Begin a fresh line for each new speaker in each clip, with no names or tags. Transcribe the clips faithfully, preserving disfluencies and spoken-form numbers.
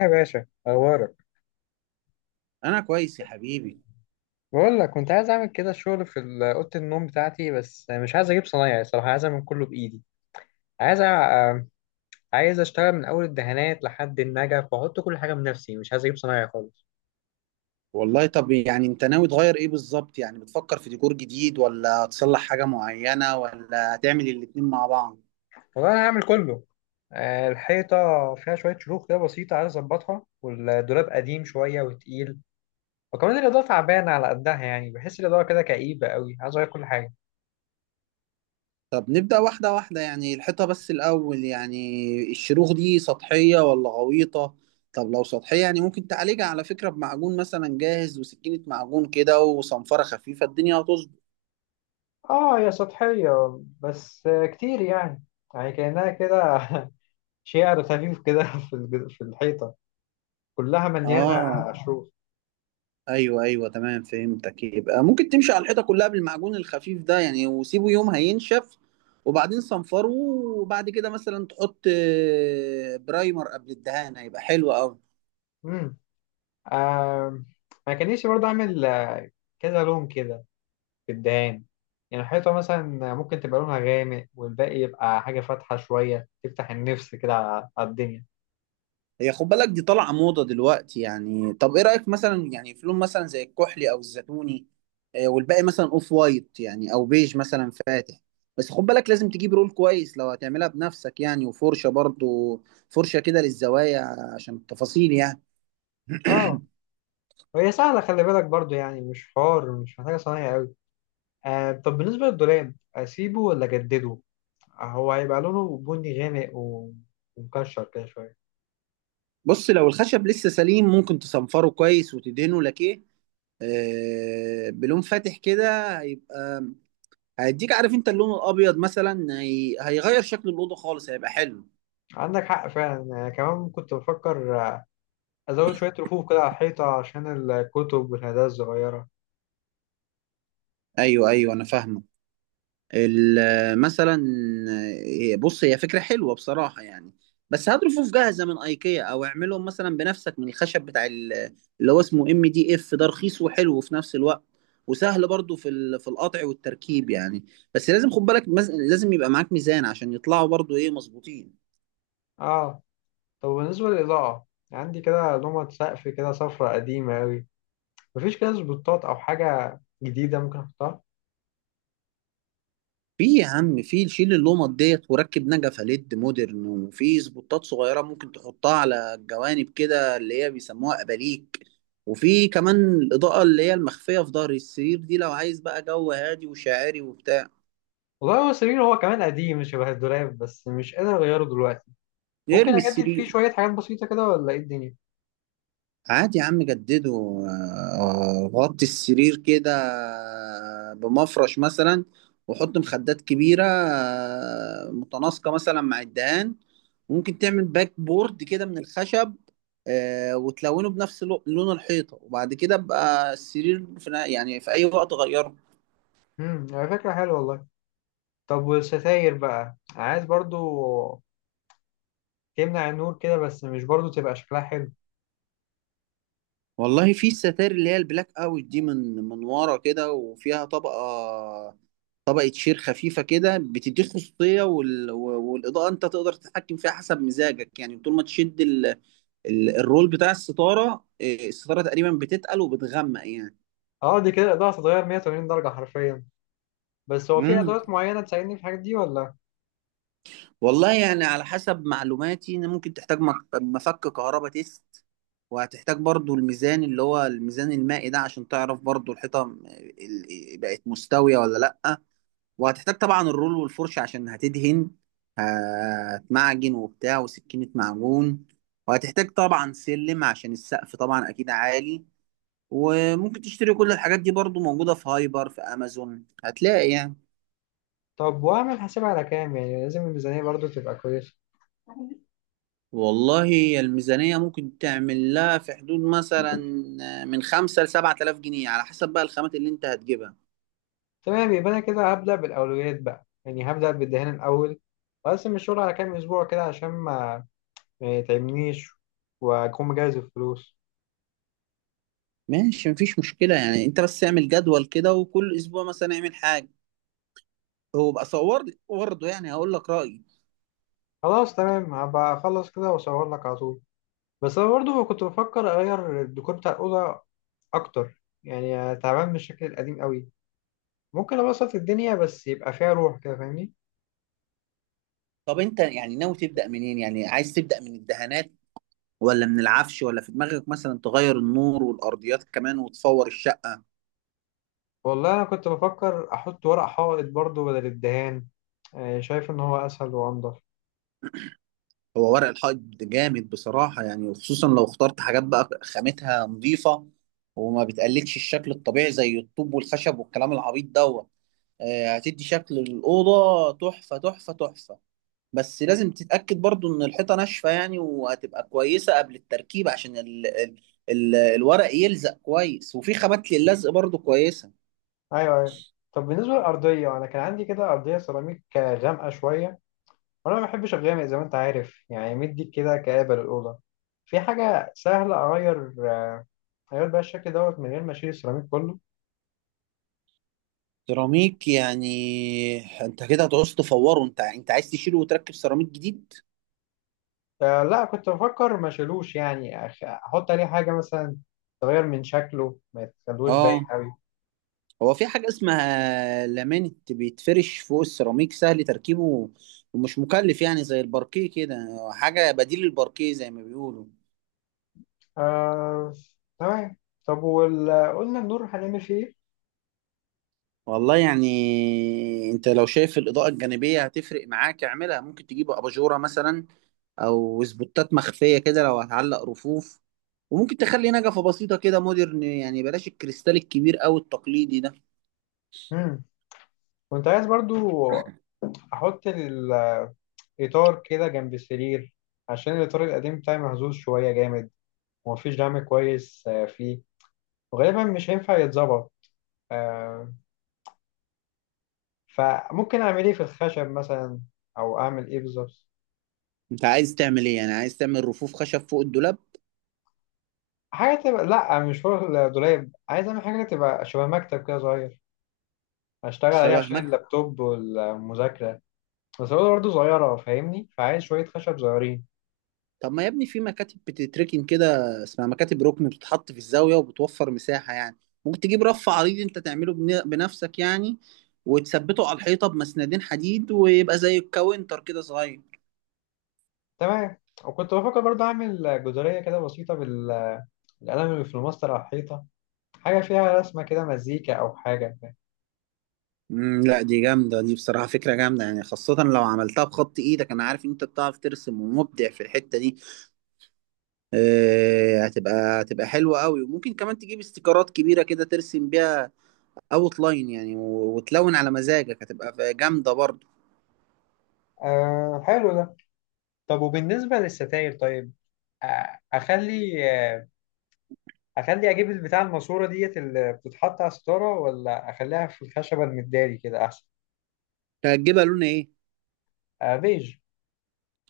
يا باشا اخبارك.
انا كويس يا حبيبي.
بقول لك كنت عايز اعمل كده شغل في ال- اوضه النوم بتاعتي، بس مش عايز اجيب صنايعي، صراحه عايز اعمل كله بايدي. عايز أ... آه، عايز اشتغل من اول الدهانات لحد النجف واحط كل حاجه بنفسي، مش عايز اجيب صنايعي خالص.
والله طب يعني انت ناوي تغير ايه بالظبط؟ يعني بتفكر في ديكور جديد ولا تصلح حاجة معينة ولا هتعمل الاتنين مع بعض؟
والله انا هعمل كله. آه، الحيطه فيها شويه شروخ كده بسيطه عايز اظبطها، والدولاب قديم شويه وتقيل، وكمان الاضاءه تعبانه على قدها، يعني بحس الاضاءه كده كئيبه قوي، عايز اغير كل حاجه.
طب نبدأ واحدة واحدة يعني الحيطة بس الأول، يعني الشروخ دي سطحية ولا غويطة؟ طب لو سطحية، يعني ممكن تعالجها على فكرة بمعجون مثلا جاهز وسكينة معجون كده وصنفرة خفيفة، الدنيا هتظبط.
اه، هي سطحيه بس كتير يعني. يعني كأنها كده شعر خفيف كده في الج- في الحيطة كلها مليانة
اه،
شروخ.
ايوه ايوه تمام، فهمتك. يبقى ممكن تمشي على الحيطه كلها بالمعجون الخفيف ده يعني، وسيبه يوم هينشف، وبعدين صنفره، وبعد كده مثلا تحط آه، برايمر قبل الدهان، هيبقى حلو قوي.
امم آم، ما كان نفسي برضه أعمل آه، كذا لون كده في الدهان. يعني الحيطة مثلا ممكن تبقى لونها غامق والباقي يبقى حاجة فاتحة شوية، تفتح النفس كده على على الدنيا.
هي خد بالك دي طالعه موضه دلوقتي يعني. طب ايه رايك مثلا يعني في لون مثلا زي الكحلي او الزيتوني، آه، والباقي مثلا اوف وايت يعني او بيج مثلا فاتح. بس خد بالك لازم تجيب رول كويس لو هتعملها بنفسك يعني، وفرشه برضو، فرشه كده للزوايا عشان التفاصيل يعني.
اه. وهي سهلة، خلي بالك برضه يعني، مش حوار، مش محتاجة صنايع أوي. آه، طب بالنسبة للدولاب أسيبه ولا أجدده؟ آه، هو هيبقى لونه بني غامق و- ومكشر كده شوية.
بص لو الخشب لسه سليم ممكن تصنفره كويس وتدهنه لكيه، آه، بلون فاتح كده، هيبقى هيديك، عارف انت اللون الابيض مثلا هي... هيغير شكل الاوضه خالص، هيبقى حلو.
عندك حق فعلا، أنا كمان كنت بفكر أزود شوية رفوف كده على الحيطة عشان الكتب والهدايا الصغيرة.
ايوه ايوه انا فاهمك. ال- مثلا آه، بص، هي فكرة حلوة بصراحة يعني، بس هات رفوف جاهزة من ايكيا او اعملهم مثلا بنفسك من الخشب بتاع ال- اللي هو اسمه ام دي اف، ده رخيص وحلو في نفس الوقت، وسهل برضو في ال- في القطع والتركيب يعني. بس لازم خد بالك مز- لازم يبقى معاك ميزان عشان يطلعوا برضو ايه مظبوطين.
آه، طب بالنسبة للإضاءة، عندي كده لومة سقف كده صفرة قديمة أوي، مفيش كده سبوتات أو حاجة جديدة ممكن أحطها.
في يا عم في، شيل اللومات ديت وركب نجفة ليد مودرن، وفي سبوتات صغيرة ممكن تحطها على الجوانب كده، اللي هي بيسموها أباليك، وفي كمان الإضاءة اللي هي المخفية في ظهر السرير دي لو عايز بقى جو هادي وشاعري وبتاع.
والله هو السرير هو كمان قديم شبه الدولاب، بس مش قادر أغيره دلوقتي. ممكن
ارمي
أجدد فيه
السرير.
شوية حاجات بسيطة كده، ولا إيه الدنيا؟
عادي يا عم جدده، آه، غطي السرير كده بمفرش مثلا، وحط مخدات كبيرة آه، متناسقة مثلا مع الدهان. ممكن تعمل باك بورد كده من الخشب آه، وتلونه بنفس لو- لون الحيطة، وبعد كده بقى السرير في يعني في أي وقت غيره.
امم، على فكرة حلوة والله. طب والستاير بقى، عايز برضو تمنع النور كده، بس مش برضو تبقى شكلها حلو.
والله في الستائر اللي هي البلاك اوت دي، من من ورا كده، وفيها طبقة طبقة شير خفيفة كده بتديك خصوصية، وال... والإضاءة أنت تقدر تتحكم فيها حسب مزاجك يعني، طول ما تشد ال... ال... الرول بتاع الستارة إيه، الستارة تقريبا بتتقل وبتغمق يعني.
اه، دي كده الإضاءة هتتغير مية وتمانين درجة حرفيا. بس هو في
امم
ادوات معينه تساعدني في الحاجات دي ولا؟
والله يعني على حسب معلوماتي إن ممكن تحتاج مك... مفك كهرباء تيست، وهتحتاج برضو الميزان اللي هو الميزان المائي ده عشان تعرف برضو الحيطة م- ال- بقت مستوية ولا لأ. وهتحتاج طبعا الرول والفرشة عشان هتدهن، هتمعجن وبتاع وسكينة معجون، وهتحتاج طبعا سلم عشان السقف طبعا أكيد عالي. وممكن تشتري كل الحاجات دي برضو، موجودة في هايبر، في أمازون هتلاقي يعني.
طب واعمل حساب على كام؟ يعني لازم الميزانيه برضو تبقى كويسه.
والله الميزانية ممكن تعمل لها في حدود مثلا من خمسة لسبعة آلاف جنيه، على حسب بقى الخامات اللي أنت هتجيبها.
تمام، يبقى انا كده هبدا بالاولويات بقى، يعني هبدا بالدهان الاول، واقسم الشغل على كام اسبوع كده عشان ما ما يتعبنيش، واكون مجهز الفلوس.
ماشي، مفيش مشكلة يعني. أنت بس اعمل جدول كده، وكل أسبوع مثلا اعمل حاجة. هو بقى صور لي برضه يعني هقول لك رأيي.
خلاص تمام، هبقى اخلص كده واصور لك على طول. بس انا برضو كنت بفكر اغير الديكور بتاع الاوضه اكتر، يعني تعبان من الشكل القديم قوي. ممكن ابسط الدنيا بس يبقى فيها روح كده، فاهمني.
طب انت يعني ناوي تبدأ منين؟ يعني عايز تبدأ من الدهانات ولا من العفش، ولا في دماغك مثلا تغير النور والأرضيات كمان وتفور الشقة؟
والله أنا كنت بفكر أحط ورق حائط برضو بدل الدهان، آه، شايف إن هو أسهل وأنضف.
هو ورق الحائط جامد بصراحة يعني، وخصوصا لو اخترت حاجات بقى خامتها نظيفة، وما بتقلدش الشكل الطبيعي زي الطوب والخشب والكلام العبيط دوت، آه، هتدي شكل الأوضة تحفة تحفة تحفة. بس لازم تتأكد برضو ان الحيطة ناشفة يعني، وهتبقى كويسة قبل التركيب، عشان ال ال ال الورق يلزق كويس، وفي خامات للزق برضو كويسة.
ايوه ايوه. طب بالنسبة للأرضية، أنا كان عندي كده أرضية سيراميك آه، غامقة شوية، وأنا ما بحبش الغامق زي ما أنت عارف، يعني مدي كده كآبة للأوضة. في حاجة سهلة أغير آه، أغير بقى الشكل دوت من غير ما أشيل السيراميك كله؟
سيراميك يعني؟ انت كده هتعوز تفوره. انت انت عايز تشيله وتركب سيراميك جديد؟
آه لا، كنت بفكر ما أشيلوش يعني، أخ- أحط عليه حاجة مثلا تغير من شكله ما يتخلوش باين
اه،
أوي.
هو في حاجة اسمها لامينت، بيتفرش فوق السيراميك، سهل تركيبه ومش مكلف يعني، زي الباركيه كده، حاجة بديل للباركيه زي ما بيقولوا.
آه، تمام. طب وال- قلنا النور هنعمل فيه إيه؟
والله يعني انت لو شايف الاضاءه الجانبيه هتفرق معاك اعملها، ممكن تجيب اباجوره مثلا او سبوتات مخفيه كده لو هتعلق رفوف. وممكن تخلي نجفه بسيطه كده مودرن يعني، بلاش الكريستال الكبير او التقليدي ده.
امم، كنت عايز برضو احط الاطار كده جنب السرير، عشان الاطار القديم بتاعي مهزوز شويه جامد، ومفيش دعم كويس آه، فيه، وغالبا مش هينفع يتظبط. آه، فممكن اعمل ايه في الخشب مثلا، او اعمل ايه بالظبط؟
انت عايز تعمل ايه يعني؟ عايز تعمل رفوف خشب فوق الدولاب؟
حاجه تبقى، لا مش شغل دولاب، عايز اعمل حاجه تبقى شبه مكتب كده صغير، اشتغل عليه
شبه؟
عشان اللابتوب والمذاكره. بس هو برضه صغيره فاهمني، فعايز شويه خشب صغيرين.
طب ما يا ابني في مكاتب بتتركن كده، اسمها مكاتب ركن، بتتحط في الزاوية وبتوفر مساحة يعني. ممكن تجيب رف عريض انت تعمله بن- بنفسك يعني، وتثبته على الحيطة بمسندين حديد، ويبقى زي الكاونتر كده صغير.
تمام. وكنت بفكر برضه اعمل جداريه كده بسيطه بال القلم اللي في الماستر على الحيطة، حاجة فيها رسمة كده مزيكا أو حاجة.
امم لا، دي جامدة دي بصراحة، فكرة جامدة يعني، خاصة لو عملتها بخط ايدك. انا عارف ان انت بتعرف ترسم ومبدع في الحتة دي، آه، هتبقى هتبقى حلوة قوي. وممكن كمان تجيب استيكرات كبيرة كده ترسم بيها اوت لاين يعني، و- وتلون على مزاجك، هتبقى جامدة برضه.
آه حلو ده. طب وبالنسبة للستاير طيب، آه، أخلي آه، أخلي أجيب البتاع الماسورة ديت اللي بتتحط على الستارة، ولا أخليها في الخشبة المداري كده أحسن؟
هتجيبها لون ايه؟
آه بيج.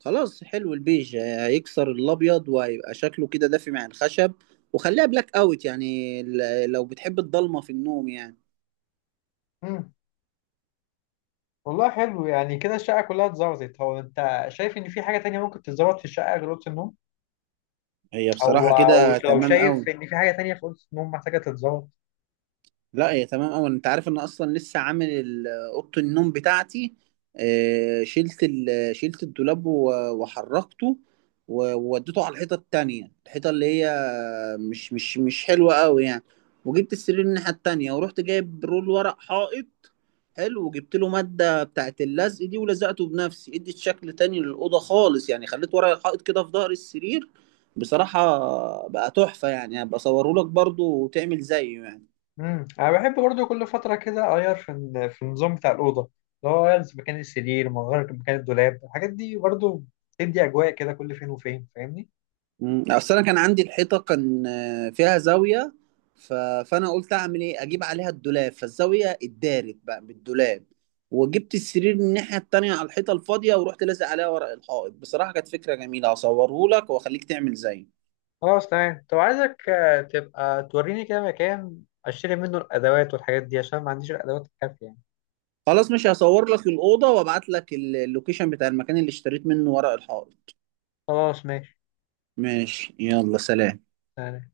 خلاص، حلو، البيج هيكسر الابيض وهيبقى شكله كده دافي مع الخشب. وخليها بلاك اوت يعني ل- لو بتحب الضلمه في النوم يعني.
مم. والله حلو، يعني كده الشقة كلها اتظبطت. هو أنت شايف إن في حاجة تانية ممكن تتظبط في الشقة غير أوضة النوم؟
هي
أو
بصراحه
أو
كده
أو
تمام
شايف
قوي.
إن في حاجة تانية في أوضة النوم محتاجة تتظبط؟
لا هي تمام أوي. أنت عارف إن أصلا لسه عامل ال- أوضة النوم بتاعتي، آه، شلت ال- شلت الدولاب و- وحركته و- ووديته على الحيطة التانية، الحيطة اللي هي مش مش مش حلوة أوي يعني، وجبت السرير الناحية التانية، ورحت جايب رول ورق حائط حلو، وجبت له مادة بتاعت اللزق دي، ولزقته بنفسي، اديت شكل تاني للأوضة خالص يعني. خليت ورق الحائط كده في ظهر السرير، بصراحة بقى تحفة يعني، هبقى أصوره لك برضه وتعمل زيه يعني.
امم، انا بحب برضو كل فتره كده اغير في ال- في النظام بتاع الاوضه، اللي هو اغير في مكان السرير، اغير في مكان الدولاب، الحاجات دي برضو بتدي اجواء كده كل فين وفين، فاهمني.
مم. اصل انا كان عندي الحيطه كان آه، فيها زاويه، ف... فانا قلت اعمل ايه، اجيب عليها الدولاب، فالزاويه اتدارت بقى بالدولاب، وجبت السرير من الناحيه التانيه على الحيطه الفاضيه، ورحت لازق عليها ورق الحائط. بصراحه كانت فكره جميله، هصوره لك واخليك تعمل زيه.
خلاص تمام. طب عايزك آه، تبقى توريني كده مكان اشتري منه الادوات والحاجات دي، عشان ما عنديش الادوات الكافيه يعني.
خلاص، مش هصور لك الاوضه وابعت لك ال- اللوكيشن بتاع المكان اللي اشتريت منه ورق الحائط.
خلاص ماشي.
ماشي، يلا سلام.
تمام.